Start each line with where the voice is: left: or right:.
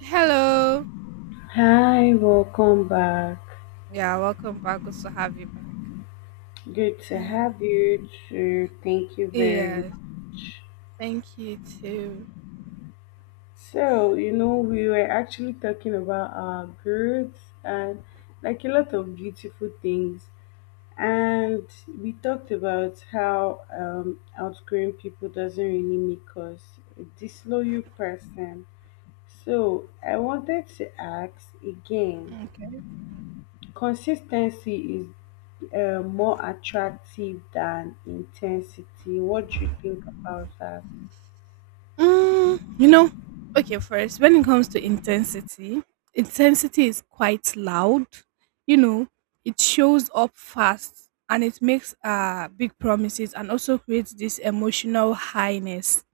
right: Hello.
left: Hi, welcome back.
right: Yeah, welcome back. Good to have you back.
left: Good to
right: Uh,
left: have you too. Thank you very
right: yeah,
left: much.
right: thank you too.
left: So, we were actually talking about our growth and like a lot of beautiful things. And we talked about how outgrowing people doesn't really make us a disloyal person. So, I wanted to ask again,
right: Okay.
left: consistency is more attractive than intensity. What do you think about that?
right: Mm, you know, okay, first, when it comes to intensity, intensity is quite loud. You know, it shows up fast and it makes big promises, and also creates this emotional highness.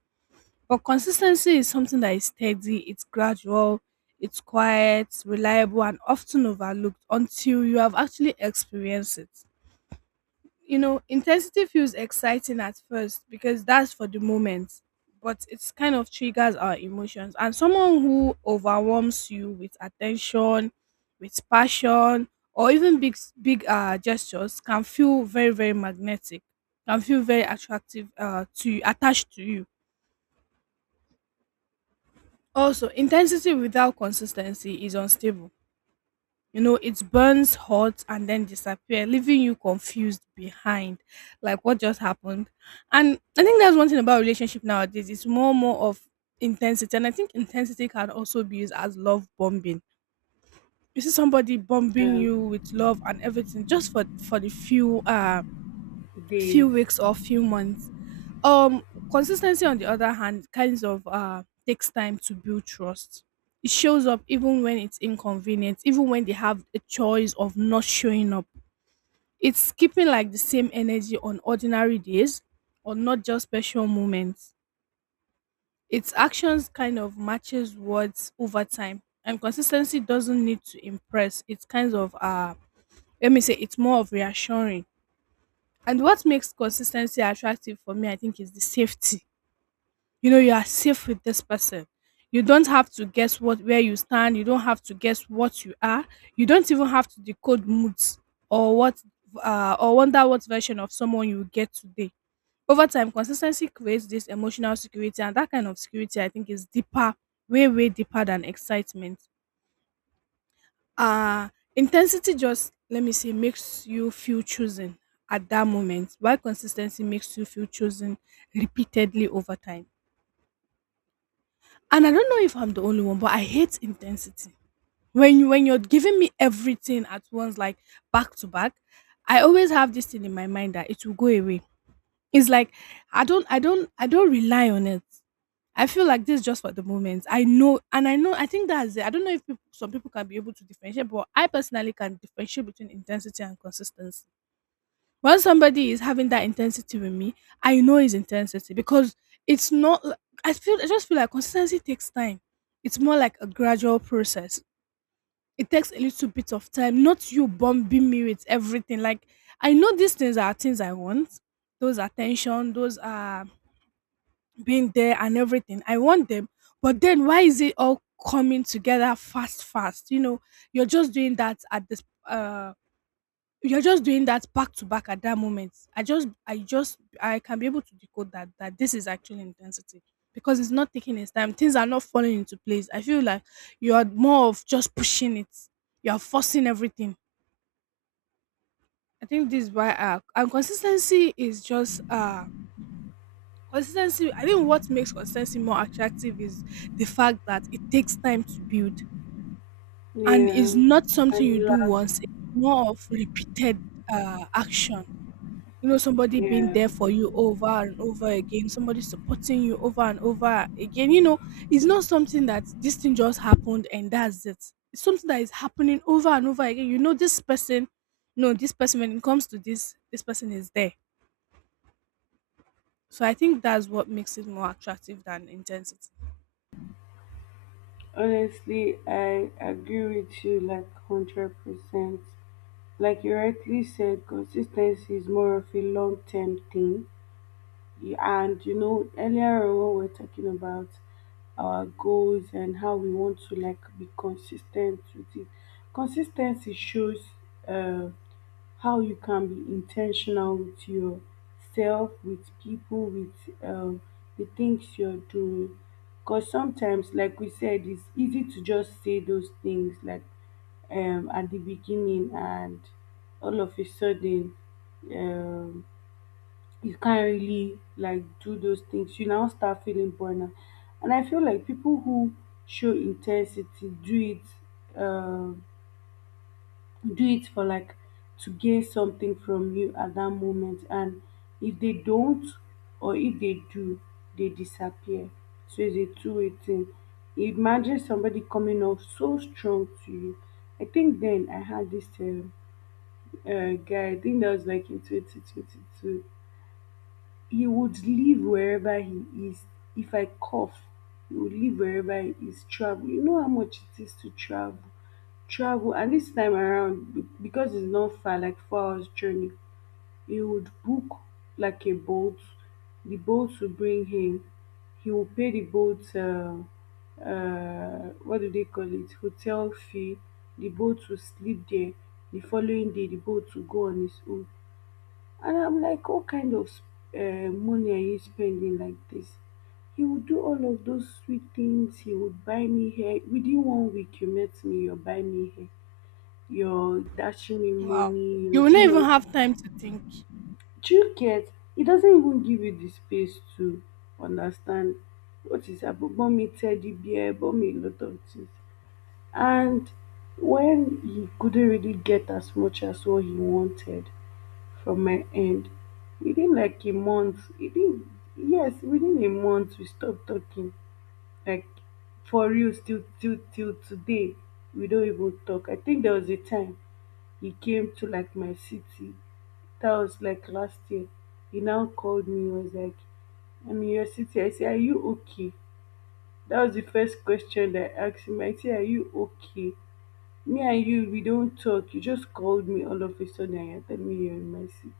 right: But consistency is something that is steady, it's gradual, it's quiet, reliable, and often overlooked until you have actually experienced it. Intensity feels exciting at first because that's for the moment, but it's kind of triggers our emotions. And someone who overwhelms you with attention, with passion, or even big gestures can feel very very magnetic, can feel very attractive to you, attached to you. Also, intensity without consistency is unstable. It burns hot and then disappear, leaving you confused behind, like what just happened. And I think that's one thing about relationship nowadays: it's more of intensity. And I think intensity can also be used as love bombing. You see somebody bombing you with love and everything, just for the few
left: Days.
right: weeks or few months. um, Consistency, on the other hand, kinds of takes time to build trust. It shows up even when it's inconvenient, even when they have a choice of not showing up. It's keeping like the same energy on ordinary days or not just special moments. Its actions kind of matches words over time. And consistency doesn't need to impress. It's kind of let me say, it's more of reassuring. And what makes consistency attractive for me, I think, is the safety. You are safe with this person. You don't have to guess what where you stand, you don't have to guess what you are, you don't even have to decode moods or what or wonder what version of someone you will get today. Over time, consistency creates this emotional security, and that kind of security, I think, is deeper, way way deeper than excitement. uh Intensity, just let me say, makes you feel chosen at that moment, while consistency makes you feel chosen repeatedly over time. And I don't know if I'm the only one, but I hate intensity. When you're giving me everything at once, like back to back, I always have this thing in my mind that it will go away. It's like, I don't rely on it. I feel like this is just for the moment. I know I think that's it. I don't know if some people can be able to differentiate, but I personally can differentiate between intensity and consistency. When somebody is having that intensity with me, I know it's intensity because it's not li- I just feel like consistency takes time. It's more like a gradual process. It takes a little bit of time, not you bombing me with everything. Like, I know these things are things I want. Those attention, those are being there and everything. I want them. But then why is it all coming together fast, fast? You're just doing that uh back to back at that moment. I can be able to decode that this is actually intensity, because it's not taking its time. Things are not falling into place. I feel like you are more of just pushing it. You are forcing everything. I think this is why and consistency is just consistency. I think what makes consistency more attractive is the fact that it takes time to build, and
left: Yeah.
right: is not
left: And
right: something you
left: it
right: do
left: lasts.
right: once. It's more of repeated action. Somebody being
left: Yeah.
right: there for you over and over again, somebody supporting you over and over again. It's not something that this thing just happened and that's it. It's something that is happening over and over again. This person, no, this person, when it comes to this, this person is there. So I think that's what makes it more attractive than intensity.
left: Honestly, I agree with you like 100%. Like you rightly said, consistency is more of a long term thing. Yeah. And earlier on when we are talking about our goals and how we want to like be consistent with it. Consistency shows uh, how you can be intentional with yourself, with people, with um, the things you're doing. Because sometimes, like we said, it's easy to just say those things like at the beginning, and all of a sudden, um, you can't really like do those things, you now start feeling burnout. And I feel like people who show intensity do it, uh, do it for like to gain something from you at that moment. And if they don't, or if they do, they disappear. So it's a two-way thing. Imagine somebody coming off so strong to you. I think then I had this guy. I think that was like in 2022. He would live wherever he is. If I cough, he would live wherever he is, travel. You know how much it is to travel? Travel. And this time around, because it's not far, like 4 hours journey, he would book like a boat. The boat will bring him. He will pay the boat, what do they call it? Hotel fee. The boat will sleep there. The following day, the boat will go on its own. And I'm like, what kind of money are you spending like this? He would do all of those sweet things. He would buy me hair. Within one week, you met me, you're buying me hair. You're dashing me
right: Wow.
left: money.
right: You will not even have time to think.
left: Do you get? He doesn't even give you the space to understand what is happening. Bought me teddy bear, bought me a lot of things. And when he couldn't really get as much as what he wanted, from my end. Within like a month, within a month we stopped talking. Like for real, still till today, we don't even talk. I think there was a time he came to like my city. That was like last year. He now called me. He was like, I'm in your city. I say, are you okay? That was the first question that I asked him. I say, are you okay? Me and you, we don't talk. You just called me all of a sudden and you tell me you're in my city.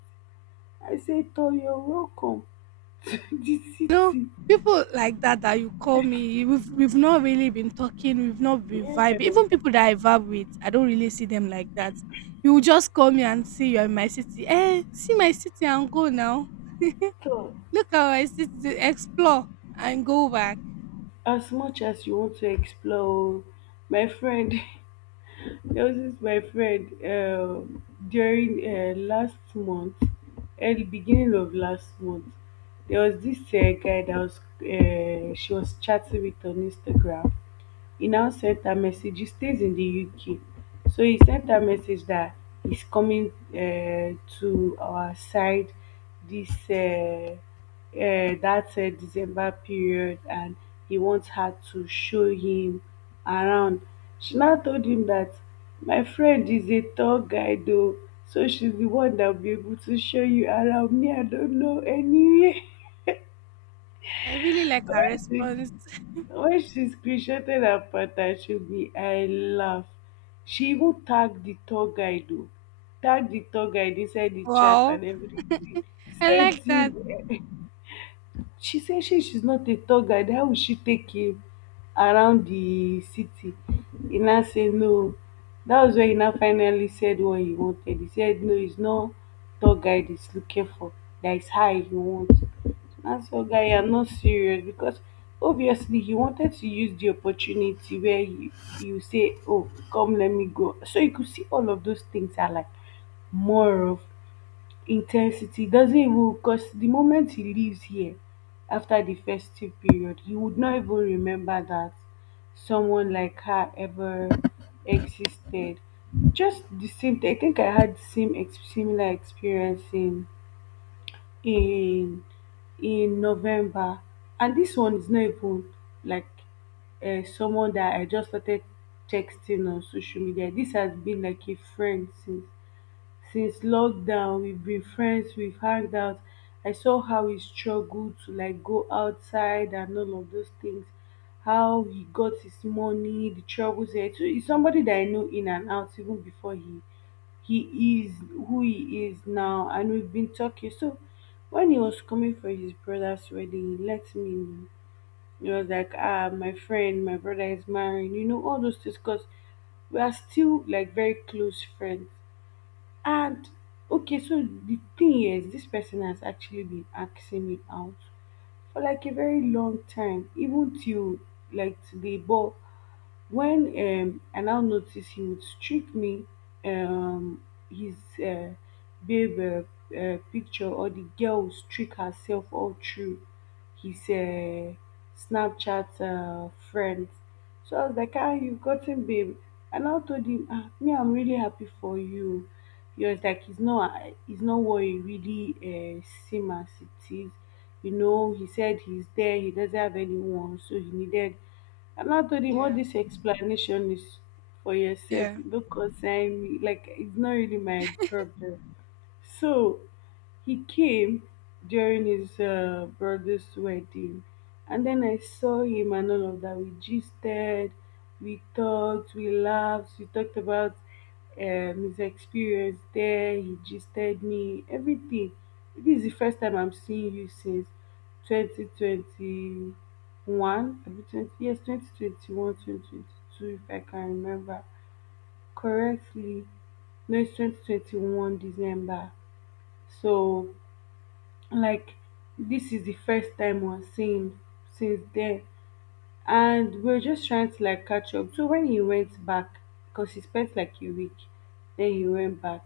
left: I said, "Toh, you're welcome to the
right: You know,
left: city."
right: people like that that you call me, we've not really been talking, we've not been vibing.
left: Yeah.
right: Even people that I vibe with, I don't really see them like that. You will just call me and see you're in my city. Eh, see my city and go now.
left: So,
right: Look how I city, explore and go back.
left: as much as you want to explore, oh, my friend, there was this my friend during last month, at the beginning of last month, there was this guy that was she was chatting with on Instagram. He now sent a message, he stays in the UK. So he sent a message that he's coming to our side, this that December period, and he wants her to show him around. She now told him that my friend is a tour guide though, so she's the one that will be able to show you around, me I don't know anywhere.
right: I really like her response.
left: When she screenshotted and Patashowed me, I laughed. She even tagged the tour guide, oh, tagged the tour guide inside the chat
right: Wow,
left: and everything.
right: I
left: Sent
right: like that.
left: him. She said she's not a tour guide. How will she take him around the city? He now said no. That was when he now finally said what he wanted. He said no, he's not tour guide he's looking for. That is high he wants. As for guy, I'm not serious because obviously he wanted to use the opportunity where you say, "Oh, come, let me go." So you could see all of those things are like more of intensity. Doesn't even, because the moment he leaves here after the festive period, he would not even remember that someone like her ever existed. Just the same I think I had the same similar experience in in in November. And dis one is not even like, someone that I just started texting on social media. Dis has been like a friend since lockdown. We've been friends, we've hanged out. I saw how he struggled to like go outside and all of those things, how he got his money, the troubles there. So he's somebody that I know in and out even before he is who he is now. And we've been talking. So when he was coming for his brother's wedding, he let me know. He was like, ah, my friend, my brother is marrying, all those things, because we are still like very close friends. And okay, so the thing is, this person has actually been asking me out for like a very long time, even till like today. But when I now noticed he would trick me, um, his uh, babe picture, or the girl would trick herself all through his Snapchat friends. So I was like, ah, you've gotten babe. And I now told him, ah, me, I'm really happy for you. He was like, it's not what it really seems as it is. You know, he said he's there, he doesn't have anyone, so he needed, and to him, all
right: Yeah,
left: this explanation is for yourself.
right: yeah,
left: It don't concern me. Like it's not really my problem. So he came during his brother's wedding, and then I saw him and all of that. We gisted, we talked, we laughed, we talked about his experience there. He gisted me, everything. This is the first time I'm seeing you since 2021, abi 20, yes, 2021, 2022, if I can remember correctly. No, it's 2021 December. So like this is the first time we're seeing since then, and we are just trying to like catch up. So when he went back, because he spent like a week, then he went back.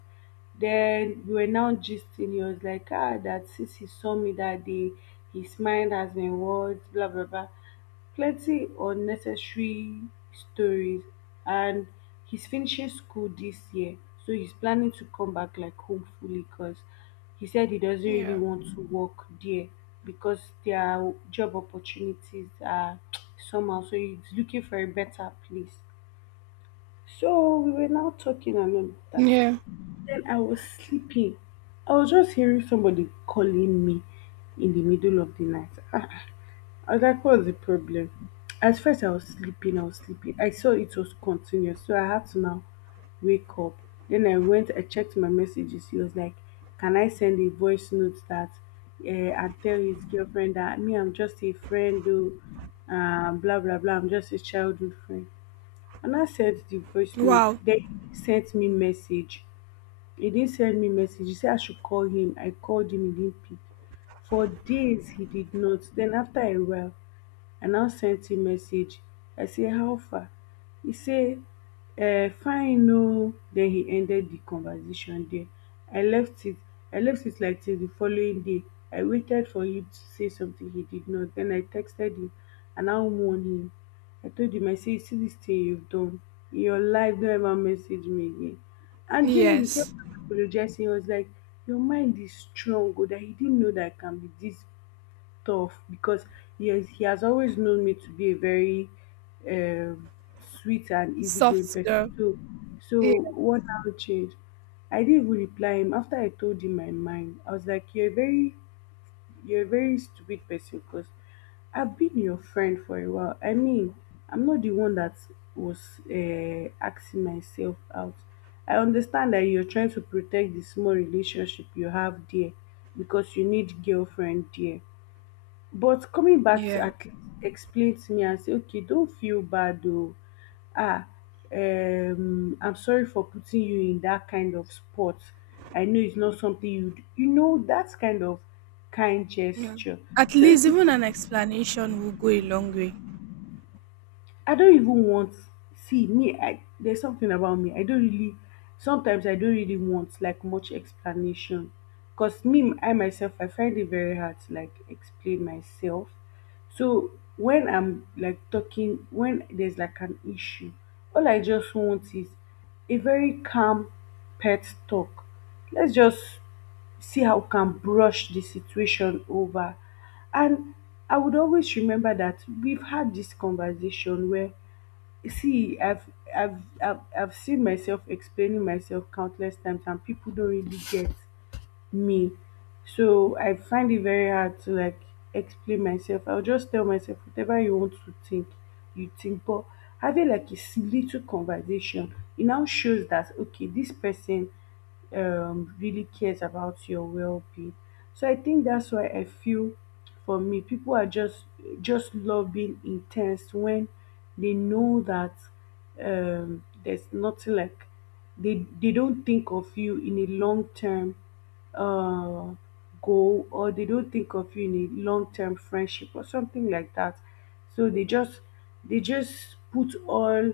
left: Then we were now gisting. He was like, ah, that since he saw me that day, his mind has been warped, blah blah blah, plenty unnecessary stories. And he's finishing school this year, so he's planning to come back like home fully, because he said he doesn't really
right: yeah,
left: want to work there because their job opportunities are somehow. So he's looking for a better place. So we were now talking and all of that.
right: yeah.
left: Then I was sleeping. I was just hearing somebody calling me in the middle of the night. I was like, the problem? At first, I was sleeping. I saw it was continuous, so I had to now wake up. Then I went, I checked my messages. He was like, can I send a voice note that, and tell his girlfriend that me, I'm just a friend though, blah, blah, blah. I'm just a childhood friend. And I sent the voice note.
right: Wow,
left: Then he sent me message. He didn't send me message. He said I should call him. I called him, he didn't pick. For days, he did not. Then after a while, I now sent him message. I say, how far? He say, fine, no. Then he ended the conversation there. I left it. I left it like till the following day. I waited for him to say something, he did not. Then I texted him and I warned him. I told him, I say, see this thing you've done. In your life, don't ever message me again. And he kept
right: yes,
left: apologizing. He was like, your mind is strong, or that he didn't know that I can be this tough, because he has always known me to be a very um, sweet and easygoing
right: soft girl.
left: person. So,
right: Yeah,
left: so what now changed? I didn't even reply him after I told him my mind. I was like, "You're a very stupid person, because I've been your friend for a while. I mean, I'm not the one that was asking myself out. I understand that you're trying to protect the small relationship you have there because you need girlfriend there, but coming back to
right: yeah.
left: at explain to me and say, okay, don't feel bad, oh, ah, I'm sorry for putting you in that kind of spot. I know it's not something you d-" You know, that kind of kind
right: Yeah.
left: gesture.
right: At
left: So it
right: least
left: could,
right: even an explanation will go a long way.
left: I don't even want, see me, I, there's something about me. I don't really sometimes I don't really want like much explanation. Cause me I myself I find it very hard to like explain myself. So when I'm like talking when there's like an issue, all I just want is a very calm pet talk. Let's just see how you can brush the situation over. And I would always remember that we've had this conversation where, see, I've seen myself explaining myself countless times and people don't really get me. So I find it very hard to like explain myself. I'll just tell myself whatever you want to think, you think. But having like a little conversation, it now shows that okay, this person really cares about your well-being. So I think that's why I feel for me, people are just love being intense when they know that there's nothing like they don't think of you in a long term uh, goal or they don't think of you in a long term friendship or something like that. So they just put all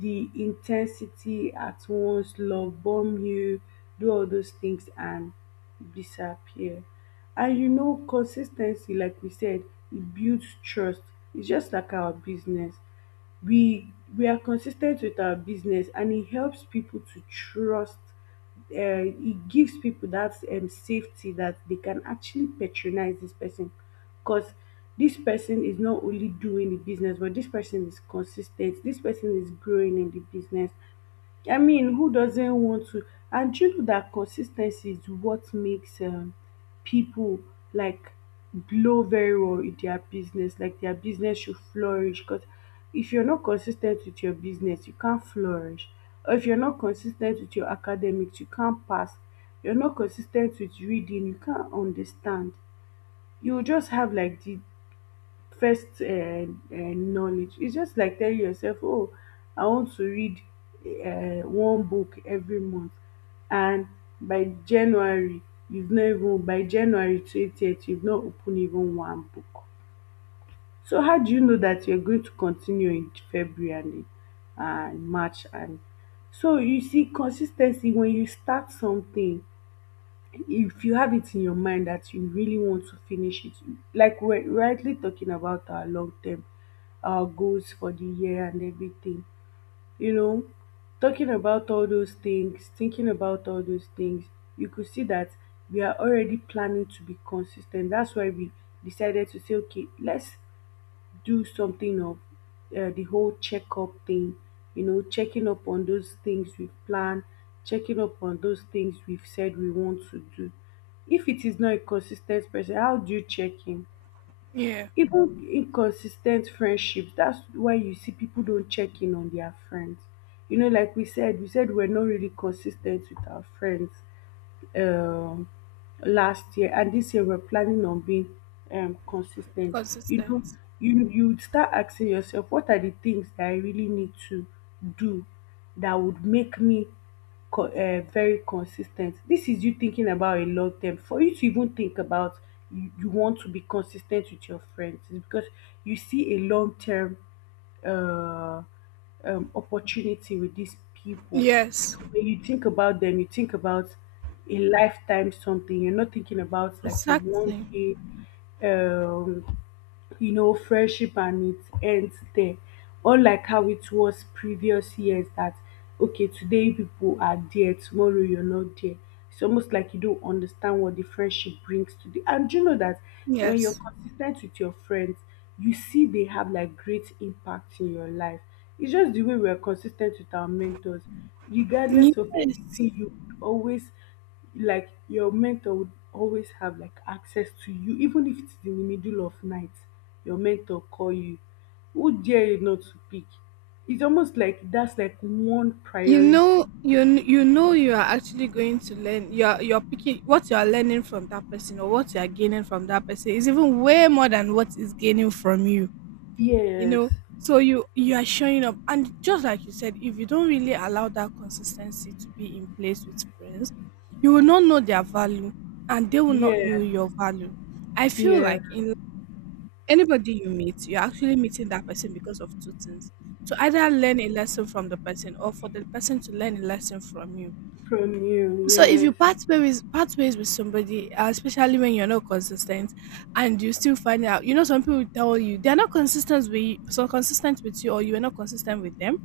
left: the intensity at once, love bomb you, do all those things and disappear. And you know, consistency, like we said, it builds trust. It's just like our business we we are consistent with our business and it helps people to trust it gives people that safety that they can actually patronize this person because this person is not only doing the business but this person is consistent, this person is growing in the business. I mean, who doesn't want to? And you know that consistency is what makes people like blow very well in their business. Like their business should flourish. Because if you're not consistent with your business, you can't flourish. Or if you're not consistent with your academics, you can't pass. You're not consistent with reading, you can't understand. You will just have like the first knowledge. It's just like telling yourself, oh, I want to read one book every month. And by January, you've not even, by January 20th, you've not opened even one book. So how do you know that you're going to continue in February and March? And so you see, consistency, when you start something, if you have it in your mind that you really want to finish it, like we're rightly talking about our long term, our goals for the year and everything, you know, talking about all those things, thinking about all those things, you could see that we are already planning to be consistent. That's why we decided to say, okay, let's do something of the whole checkup thing, you know, checking up on those things we've planned, checking up on those things we've said we want to do. If it is not a consistent person, how do you check in?
right: Yeah.
left: Even inconsistent friendships, that's why you see people don't check in on their friends. You know, like we said we're not really consistent with our friends um last year, and this year we're planning on being consistent. You know,
right: Consistent.
left: you would start asking yourself, what are the things that I really need to do that would make me very consistent? This is you thinking about a long term, for you to even think about you, you want to be consistent with your friends is because you see a long term uh, opportunity with these people. You know,
right: Yes.
left: when you think about them, you think about a lifetime something. You're not thinking about like a one
right: Exactly.
left: day um, you know, friendship and it ends there. Unlike how it was previous years that okay, today you people are there, tomorrow you're not there. It's almost like you don't understand what the friendship brings to the, and do you know that when you're
right: Yes.
left: consistent with your friends, you see they have like great impact in your life. It's just the way we're consistent with our mentors, regardless of
right: Yes.
left: anything, you always like your mentor would always have like access to you, even if it's in the middle of night, your mentor call you, who dare you not to pick? It's almost like that's like one
right: You
left: priority.
right: know you kn- you know you are actually going to learn. You're picking what you are learning from that person, or what you are gaining from that person, is even way more than what is gaining from you. You
left: Yes,
right: know So you are showing up, and just like you said, if you don't really allow that consistency to be in place with friends, you will not know their value, and they will not
left: yeah,
right: know your value. I feel
left: yeah,
right: like in anybody you meet, you're actually meeting that person because of two things: to either learn a lesson from the person, or for the person to learn a lesson from you.
left: from you,
right: So if you
left: yes.
right: part ways with somebody, especially when you're not consistent, and you still find out, some people tell you they're not consistent with, so consistent with you, or you are not consistent with them.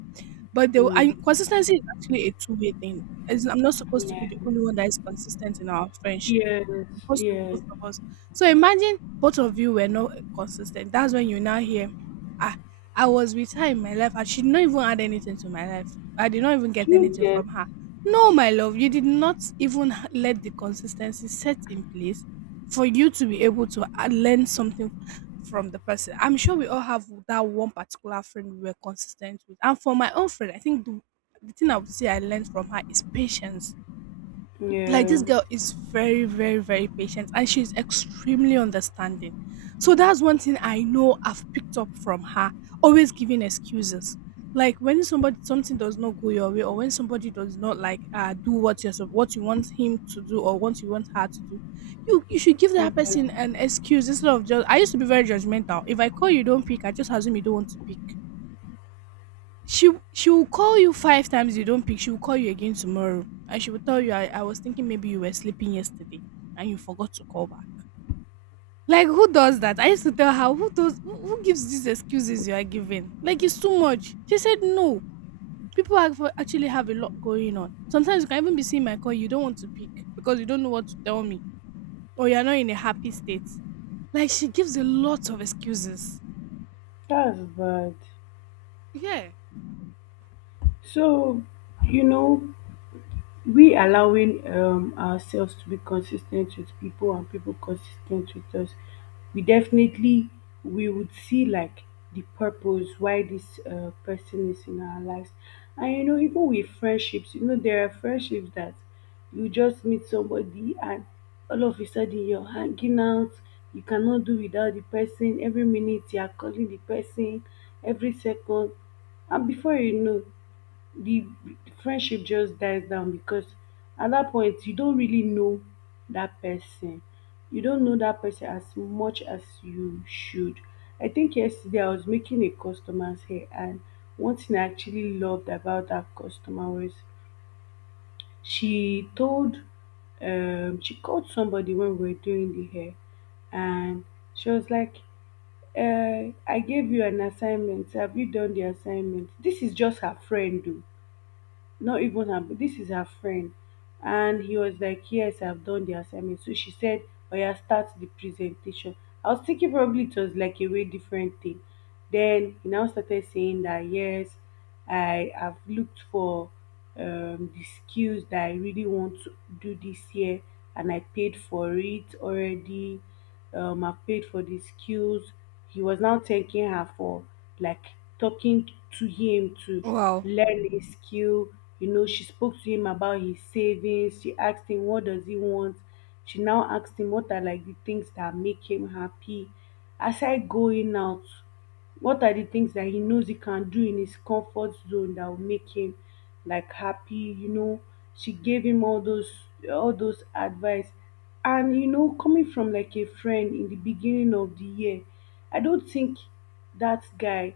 right: But the I
left: Mm,
right: consistency is actually a two-way thing. As I'm not supposed to
left: yeah,
right: be the only one that is consistent in our friendship.
left: yes,
right: It's supposed to be
left: yeah.
right: both of us. So imagine both of you were not consistent. That's when you now hear, ah, I was with her in my life, I should not even add anything to my life. I did not even get
left: Do you
right: anything
left: get?
right: from her. No, my love, you did not even let the consistency set in place for you to be able to learn something from the person. I'm sure we all have that one particular friend we were consistent with. And for my own friend, I think the thing I would say I learned from her is patience. Like,
left: Yeah,
right: this girl is very very very patient, and she's extremely understanding. So that's one thing I know I've picked up from her: always giving excuses. Like, when somebody, something does not go your way, or when somebody does not like do what you want him to do, or what you want her to do, you should give
left: yeah.
right: that person an excuse. Instead of just, I used to be very judgmental. If I call you don't pick, I just assume you don't want to pick. She she will call you five times, you don't pick, she will call you again tomorrow, and she will tell you, I was thinking maybe you were sleeping yesterday and you forgot to call back. Like, who does that? I used to tell her, who gives these excuses you are giving? Like, it's too much. She said, no, people actually have a lot going on. Sometimes you can even be seeing my call, you don't want to pick because you don't know what to tell me, or you're not in a happy state. Like, she gives a lot of excuses.
left: That's bad.
right: Yeah.
left: So you know, we allowing ourselves to be consistent with people and people consistent with us, we definitely, we would see like the purpose why this person is in our lives. And you know, even with friendships, you know, there are friendships that you just meet somebody and all of a sudden you're hanging out, you cannot do without the person, every minute you are calling the person, every second, and before you know, the friendship just dies down because at that point you don't really know that person. You don't know that person as much as you should. I think yesterday I was making a customer's hair, and one thing I actually loved about that customer was she told, she called somebody when we were doing the hair, and she was like, I gave you an assignment. Have you done the assignment? This is just her friend, though, not even her, this is her friend. And he was like, yes, I've done the assignment. So she said, oh yeah, start the presentation. I was thinking probably it was like a way different thing. Then he now started saying that yes, I have looked for the skills that I really want to do this year, and I paid for it already. I paid for the skills. He was now thanking her for like talking to him to
right: Wow.
left: learn a skill. You know, she spoke to him about his savings. She asked him, what does he want? She now asked him, what are like the things that make him happy? Aside going out, what are the things that he knows he can do in his comfort zone that will make him like happy, you know? She gave him all those, all those advice. And you know, coming from like a friend in the beginning of the year, I don't think that guy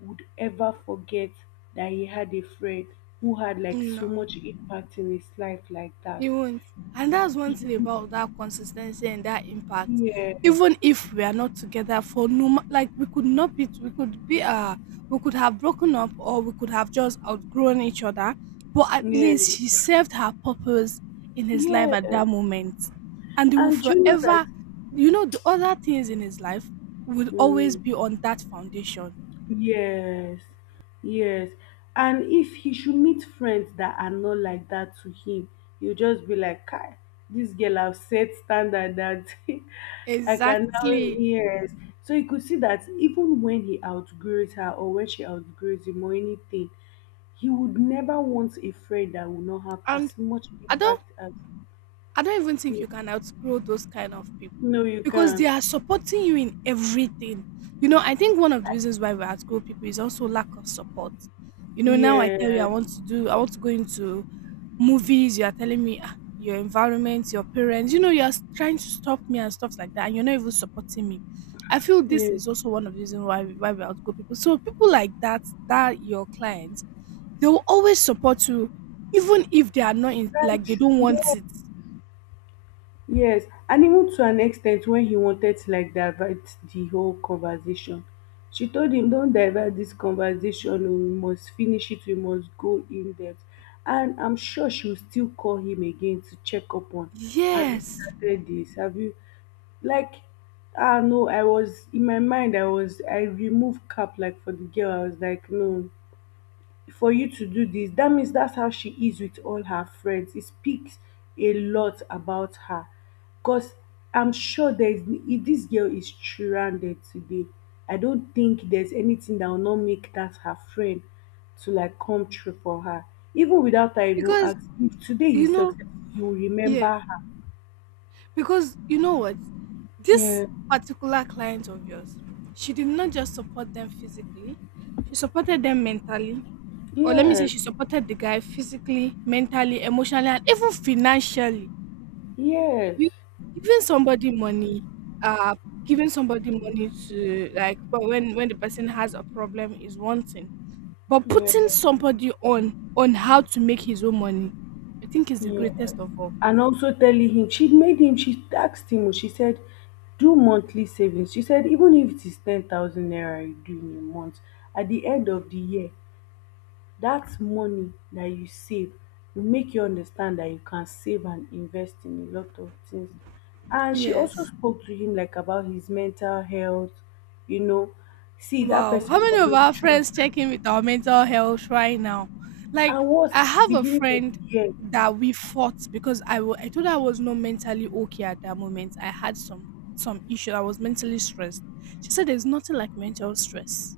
left: would ever forget that he had a friend who had like so
right: No.
left: much impact in his life like that.
right: It won't. And that's one thing about that consistency and that impact.
left: Yes,
right: Even if we are not together for no, like we could not be, we could be, we could have broken up, or we could have just outgrown each other. But at
left: yes,
right: least she served her purpose in his life
left: yes.
right: at that moment, and he will
left: And do you know that?
right: forever, the other things in his life will always be
left: Mm,
right: on that foundation.
left: yes, yes. And if he should meet friends that are not like that to him, he'll just be like, Kai, this girl have set standard that I can now
right: Exactly.
left: yes. So you could see that even when he outgrows her or when she outgrows him or anything, he would never want a friend that will not have
right: And
left: as much
right: I don't
left: impact as
right: I don't even think
left: you.
right: you can outgrow those kind of people,
left: No, you
right: because they
left: can't.
right: are supporting you in everything. You know, I think one of the reasons why we outgrow people is also lack of support. You know, now I tell you
left: Yeah,
right: I want to do, I want to go into movies. You are telling me, "Ah, your environment, your parents. You know, you are trying to stop me," and stuff like that, and you're not even supporting me. I feel
left: yeah.
right: this is also one of the reasons why why we outgrow people. So people like that, that your clients, they will always support you, even if they are not in, like
left: That's
right: they don't
left: true.
right: want
left: Yeah.
right: it.
left: Yes, and even to an extent when he wanted to like divert the whole conversation, she told him, "Don't divert this conversation. Oh, We must finish it. We must go in depth." And I'm sure she will still call him again to check up on. Have you
right: Yes,
left: started this? Have you like? Ah no, I was in my mind. I was I removed cap like for the girl. I was like, no, for you to do this. That means that's how she is with all her friends. It speaks a lot about her, because I'm sure there's, if this girl is stranded today, I don't think there's anything that will not make that her friend to like come through for her. Even without her even
right: because
left: asking, if today
right: you
left: he's
right: know,
left: successful, you will
right: yeah,
left: remember her.
right: because you know what, this
left: Yeah,
right: particular client of yours, she did not just support them physically, she supported them mentally, or let me
left: yeah,
right: say, she supported the guy physically, mentally, emotionally, and even financially.
left: yes,
right: You giving somebody money, uh, giving somebody money to like for when the person has a problem is one thing, but
left: yeah.
right: putting somebody on how to make his own money, I think is the
left: Yes.
right: greatest of all.
left: And also telling him, she made him, she asked him, she said, do monthly savings. She said, even if it is 10,000 naira you do in a month, at the end of the year, that money that you save will make you understand that you can save and invest in a lot of things. And she also
right: Yes.
left: spoke to him like about his mental health, you know. See, that
right: Wow. How
left: person will
right: many of
left: always
right: our
left: trust
right: friends
left: her.
right: check in with our mental health right now? Like,
left: And worst,
right: I have a
left: beginning of
right: friend
left: the year,
right: that we fought because I told her I was not mentally okay at that moment. I had some issue. I was mentally stressed. She said there's nothing like mental stress.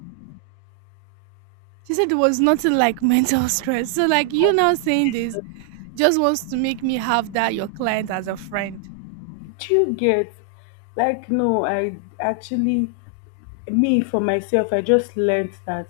right: She said there was nothing like mental stress. So like you
left: how
right: now saying this just wants to make me have that your client as a friend.
left: do you get? Like, no, I actually, me for myself, I just learned that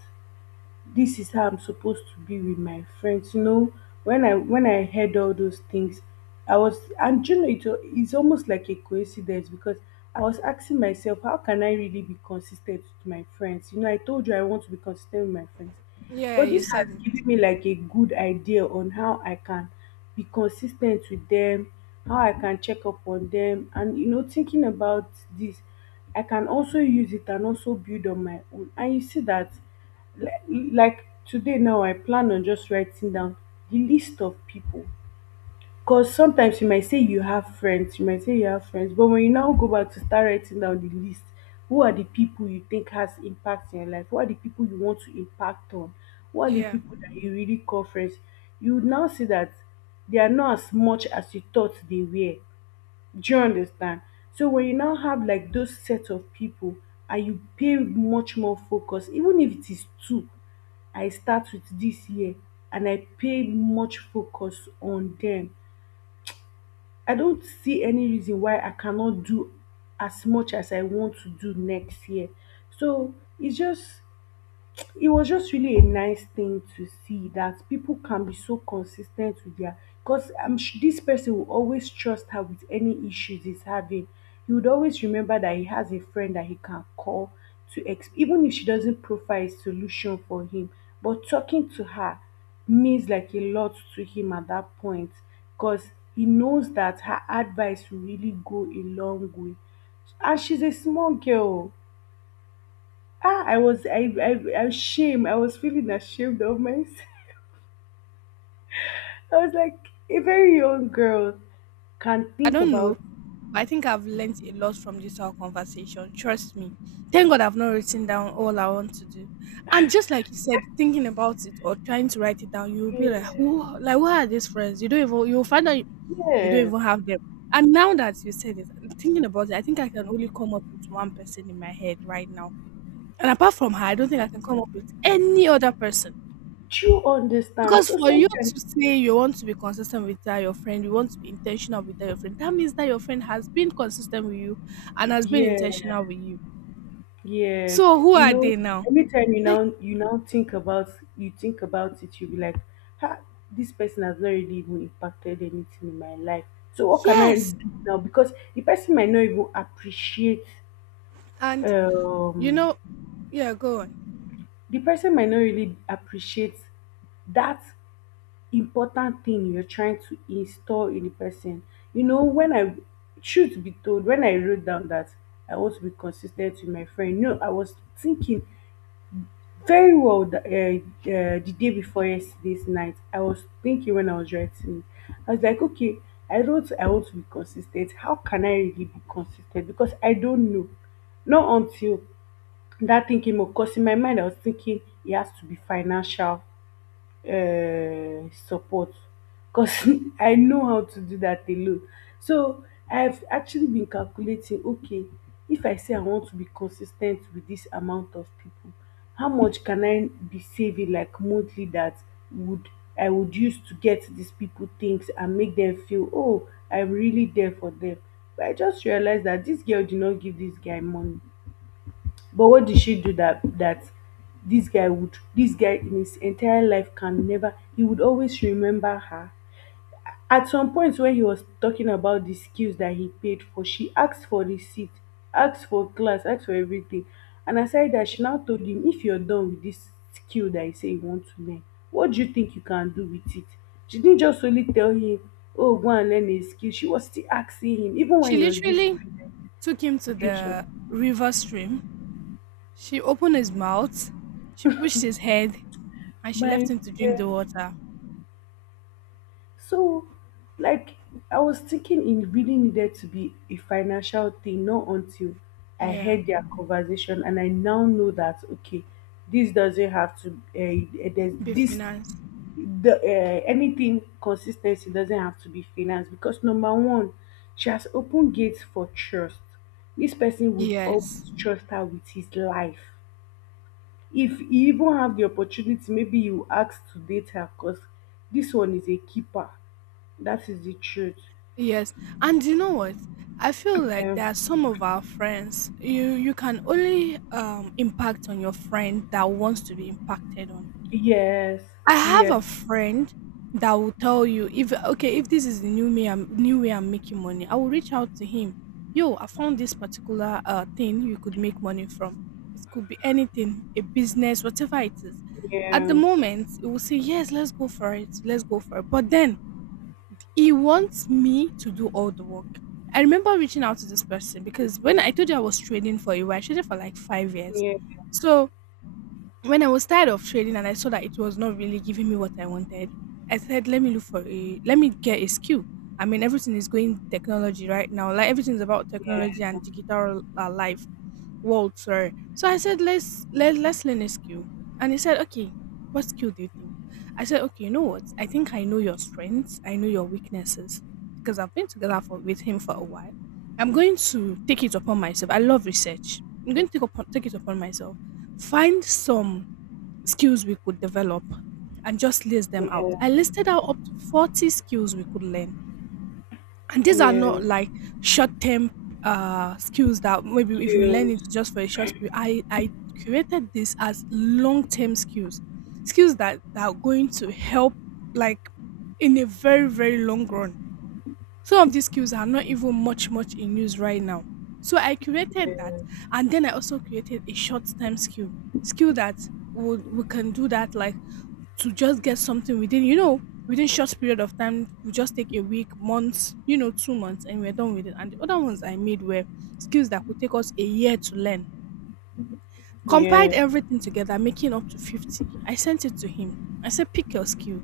left: this is how I'm supposed to be with my friends. You know, when I heard all those things, I was, and you know it, it's almost like a coincidence because I was asking myself, how can I really be consistent with my friends? You know, I told you I want to be consistent with my friends.
right: Yeah,
left: But
right: you
left: this
right: said
left: has
right: it.
left: given me like a good idea on how I can be consistent with them, how I can check up on them. And you know, thinking about this, I can also use it and also build on my own. And you see that like today now I plan on just writing down the list of people, because sometimes you might say you have friends, but when you now go back to start writing down the list, who are the people you think has impact in your life, who are the people you want to impact on, who are the
right: Yeah.
left: people that you really call friends, you would now see that they are not as much as you thought they were. Do you understand? So when you now have like those set of people and you pay much more focus, even if it is two, I start with this year and I pay much focus on them. I don't see any reason why I cannot do as much as I want to do next year. So it was just really a nice thing to see that people can be so consistent with their, because this person will always trust her with any issues he's having. He would always remember that he has a friend that he can call to even if she doesn't provide a solution for him. But talking to her means like a lot to him at that point because he knows that her advice will really go a long way. And she's a small girl. I ashamed. I was feeling ashamed of myself. I was like a very young girl can
right: I
left: think
right: don't
left: about.
right: know. But I think I've learned a lot from this whole conversation. Trust me. Thank God I've not written down all I want to do. And just like you said, thinking about it or trying to write it down, you'll be like, who
left: Yes,
right: like where are these friends? You'll find out you don't
left: yes.
right: even have them. And now that you said it, thinking about it, I think I can only come up with one person in my head right now. And apart from her, I don't think I can come up with any other person.
left: Do you understand?
right: Because
left: So
right: for you
left: sometimes
right: to say you want to be consistent with that your friend, you want to be intentional with that your friend, that means that your friend has been consistent with you and has been
left: yes,
right: intentional with you.
left: yes.
right: So who
left: You
right: are
left: know,
right: they now?
left: anytime
right: Like,
left: you now think about you think about it, you be like, ha, this person has not really even impacted anything in my life. So what can I do
right: yes.
left: now? Because the person might not even appreciate.
right: And you
left: um
right: know, yeah, go on.
left: the person might not really appreciate that important thing you're trying to install in the person. You know, truth be told, when I wrote down that I want to be consistent with my friend, no, I was thinking very well the day before yesterday's night. I was thinking when I was writing it. I was like, okay, I wrote, I want to be consistent. How can I really be consistent? Because I don't know. Not until that thing came up, because in my mind, I was thinking it has to be financial support, because I know how to do that alone. So I've actually been calculating, okay, if I say I want to be consistent with this amount of people, how much can I be saving like monthly that would I would use to get these people things and make them feel, oh, I'm really there for them. But I just realized that this girl did not give this guy money, but what did she do that this guy in his entire life can never, he would always remember her? At some point when he was talking about the skills that he paid for, she asked for receipt, asked for class, asked for everything. And aside that, she now told him, if you're done with this skill that you say you want to learn, what do you think you can do with it? She didn't just only tell him, oh, go and learn a skill. She was still asking him, even when
right: She
left: he was doing
right: literally took him to
left: presentation.
right: the river stream. She opened his mouth, she pushed his head, and she left
left: My
right: him to drink
left: dear.
right: the water.
left: So, like, I was thinking it really needed to be a financial thing, not until I
right: Yeah.
left: heard their conversation and I now know that, okay, this doesn't have to,
right: Be financed.
left: anything, consistency doesn't have to be finance, because number one, she has opened gates for trust. This person would
right: Yes.
left: always trust her with his life. If you even have the opportunity, maybe you ask to date her, because this one is a keeper, that is the truth.
right: Yes, and you know what? I feel like
left: Yeah.
right: there are some of our friends you can only impact on your friend that wants to be impacted on.
left: Yes.
right: I have
left: Yeah.
right: a friend that will tell you if okay if this is the new me I'm new way I'm making money. I will reach out to him. Yo, I found this particular thing you could make money from. It could be anything, a business, whatever it is. At the
left: Yeah.
right: moment, it will say yes, let's go for it. But then he wants me to do all the work. I remember reaching out to this person because when I told you I was trading for you, I traded for like 5 years.
left: Yeah.
right: So when I was tired of trading and I saw that it was not really giving me what I wanted, I said, let me get a skill. I mean, everything is going technology right now. Like everything's about technology
left: Yeah.
right: and digital life world, sorry. So I said, let's learn a skill. And he said, okay, what skill do you think? I said, okay, you know what? I think I know your strengths. I know your weaknesses because I've been together for, with him for a while. I'm going to take it upon myself. I love research. I'm going to take it upon myself. Find some skills we could develop and just list them out.
left: Yeah.
right: I listed out up to 40 skills we could learn, and these are
left: Yeah.
right: not like short term skills that maybe if you learn
left: Skills.
right: it just for a short period I created this as long term skills, skills that are going to help like in a very very long run. Some of these skills are not even much in use right now. So I created that
left: Yeah.
right: and then I also created a short time skill. Skill that would we can do that like to just get something within you know within short period of time, we just take a week months you know 2 months and we're done with it. And the other ones I made were skills that could take us a year to learn. Compiled
left: Yeah.
right: everything together, making up to 50. I sent it to him. I said, pick your skill,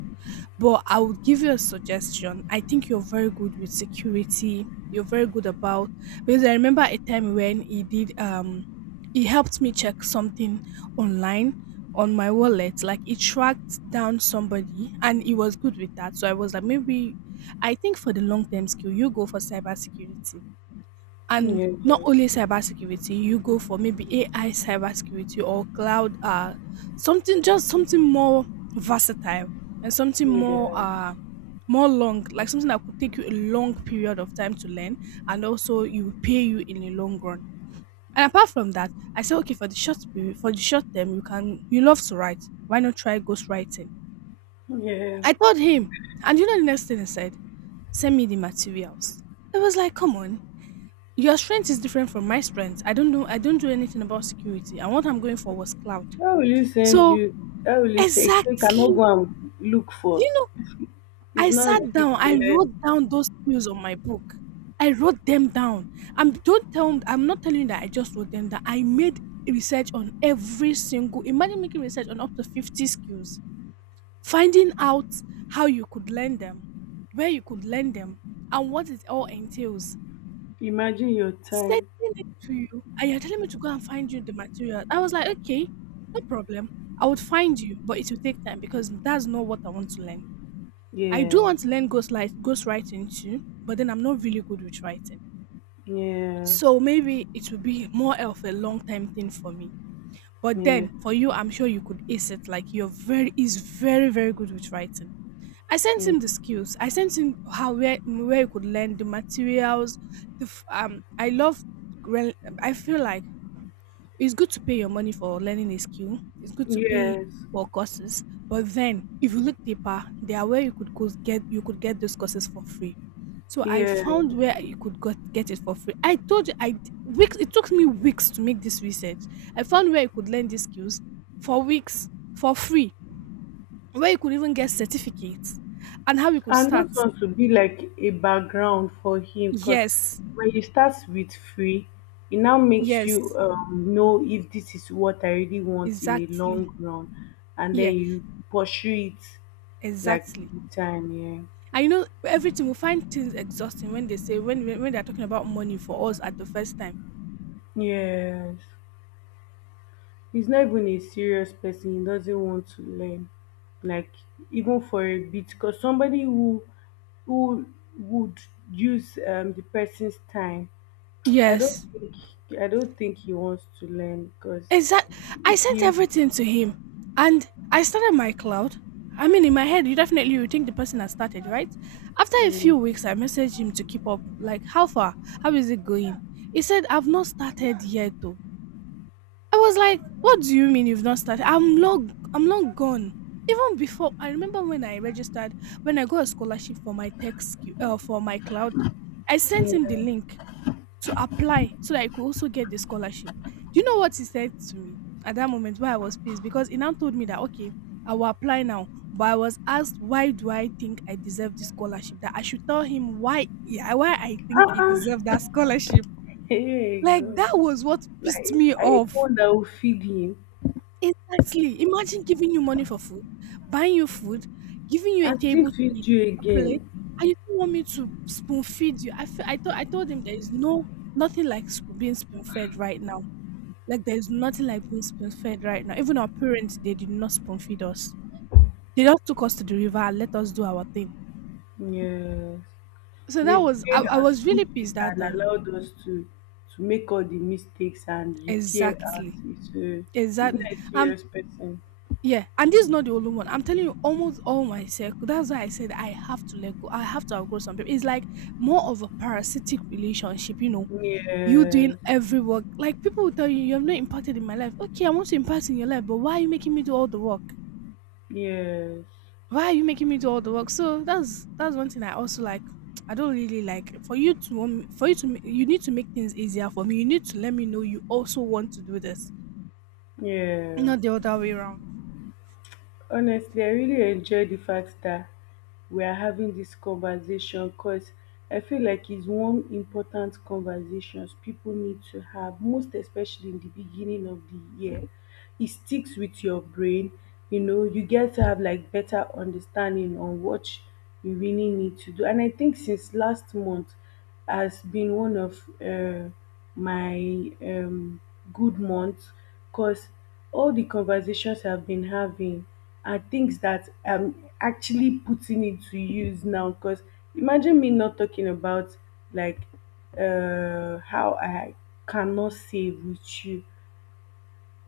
right: but I would give you a suggestion. I think you're very good with security. You're very good about, because I remember a time when he did he helped me check something online on my wallet. Like he tracked down somebody and he was good with that. So I was like, maybe I think for the long term skill, you go for cybersecurity. And
left: Yeah.
right: not only cybersecurity, you go for maybe AI cybersecurity or cloud, something, just something more versatile and something more
left: Yeah.
right: more long, like something that could take you a long period of time to learn, and also you will pay you in the long run. And apart from that, I say okay for the short period, for the short term, you can you love to write. Why not try ghostwriting?
left: Yeah.
right: I told him, and you know the next thing he said, send me the materials. I was like, come on, your strength is different from my strength. I don't know. I don't do anything about security. And what I'm going for was cloud.
left: How will you send
right: So
left: you? How will you say, so you cannot
right: exactly,
left: go and look for?
right: you know,
left: It's
right: I
left: not
right: sat
left: ready
right: down.
left: to
right: I
left: learn.
right: wrote down those skills on my book. I wrote them down. I'm don't tell. I'm not telling you that I just wrote them down. I made research on every single. Imagine making research on up to 50 skills, finding out how you could learn them, where you could learn them, and what it all entails.
left: Imagine your
right: Sending
left: time.
right: it to you and you're telling me to go and find you the material. I was like, okay, no problem. I would find you, but it will take time because that's not what I want to learn. I do
left: Yes.
right: want to learn ghost writing too, but then I'm not really good with writing.
left: Yes.
right: So maybe it will be more of a long time thing for me. But
left: Yeah.
right: then for you, I'm sure you could ace it. Like you're very is very, very good with writing. I sent him the skills. I sent him how where you could learn the materials. I love rel- I feel like it's good to pay your money for learning a skill. It's good to pay
left: Yes.
right: for courses, but then if you look deeper, there are where you could go get you could get those courses for free. So I
left: Yes.
right: found where you could get it for free. I told you weeks, it took me weeks to make this research. I found where you could learn these skills for weeks for free, where you could even get certificates and how you could
left: And
right: start.
left: those ones will be like a background for him, because
right: Yes,
left: when you start with free, it now makes you
right: yes,
left: know if this is what I really want in a
right: exactly.
left: long run, and then
right: Yeah,
left: you pursue it like
right: exactly.
left: full time.
right: And you know, everything, we find things exhausting when they say when they're talking about money for us at the first time.
left: Yeah, yes. He's not even a serious person. He doesn't want to learn, like, even for a bit, because somebody who would use the person's time. I don't
right: Yes.
left: think I don't think he wants to learn, because
right: Exact. I
left: if
right: sent
left: he
right: everything to him and I started my cloud. I mean in my head you definitely would think the person has started, right? After a few
left: mm,
right: weeks I messaged him to keep up. Like how far? How is it going? He said, I've not started yet though. I was like, what do you mean you've not started? I'm long gone. Even before, I remember when I registered, when I got a scholarship for my tech skill for my cloud, I sent him the
left: mm,
right: link to apply so that I could also get the scholarship. Do you know what he said to me at that moment why I was pissed? Because he now told me that okay, I will apply now. But I was asked why do I think I deserve this scholarship? That I should tell him why yeah, why I think
left: ah
right: he deserved
left: ah,
right: that scholarship.
left: hey
right: Like
left: God,
right: that was what pissed
left: like,
right: me
left: are you the
right: off.
left: one that will feed him
right: Exactly. Imagine giving you money for food, buying you food, giving you a
left: and still
right: table to
left: feed
right: eat,
left: you
right: a plate,
left: again?
right: and you still want me to spoon feed you. I feel, I thought I told him there is no nothing like sp- being spoon fed right now. Like there is nothing like being spoon fed right now. Even our parents, they did not spoon feed us. They just took us to the river and let us do our thing.
left: Yes,
right: So
left: they
right: that was,
left: paid
right: I
left: our
right: was
left: school
right: really
left: fees
right: pissed that
left: and
right: time.
left: allowed us to make all the mistakes and repair us.
right: Exactly.
left: It's a, he's
right: Exactly.
left: not a
right: Um
left: serious person.
right: Yeah, and this is not the only one. I'm telling you, almost all my circle. That's why I said I have to let go. I have to outgrow some people. It's like more of a parasitic relationship, you know. You doing
left: Yes,
right: every work. Like people will tell you, you have not impacted in my life. Okay, I want to impact in your life, but why are you making me do all the work?
left: yes,
right: Why are you making me do all the work? So that's one thing I also like. I don't really like for you to for you to you need to make things easier for me. You need to let me know you also want to do this,
left: yeah.
right: not the other way around.
left: Honestly, I really enjoy the fact that we are having this conversation, cause I feel like it's one important conversations people need to have, most especially in the beginning of the year. It sticks with your brain. You know, you get to have like better understanding on what you really need to do. And I think since last month has been one of my good months, because all the conversations I've been having are things that I'm actually putting into use now. Because imagine me not talking about, like, how I cannot save with you.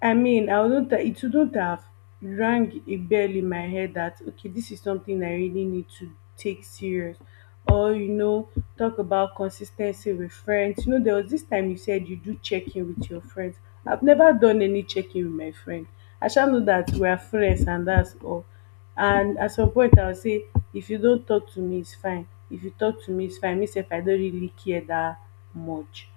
left: I mean, I wouldn't it wouldn't have rang a bell in my head that, okay, this is something I really need to take serious. Or, you know, talk about consistency with friends. You know, there was this time you said you do check-in with your friends. I've never done any check-in with my friend. I shall know that we are friends and that's all. And at some point I'll say, if you don't talk to me, it's fine, if you talk to me, it's fine myself, I don't really care that much.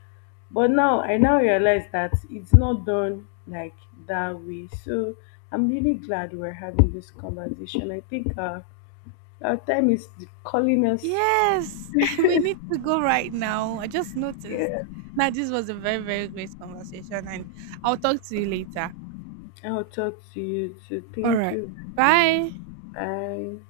left: But now I now realize that it's not done like that way. So I'm really glad we're having this conversation. I think our time is calling us.
right: Yes, we need to go right now. I just noticed.
left: Yeah.
right: Now, this was a very, very great conversation, and I'll talk to you later.
left: I'll talk to you too,
right: All
left: thank
right: right.
left: you very
right: Bye.
left: much. Bye.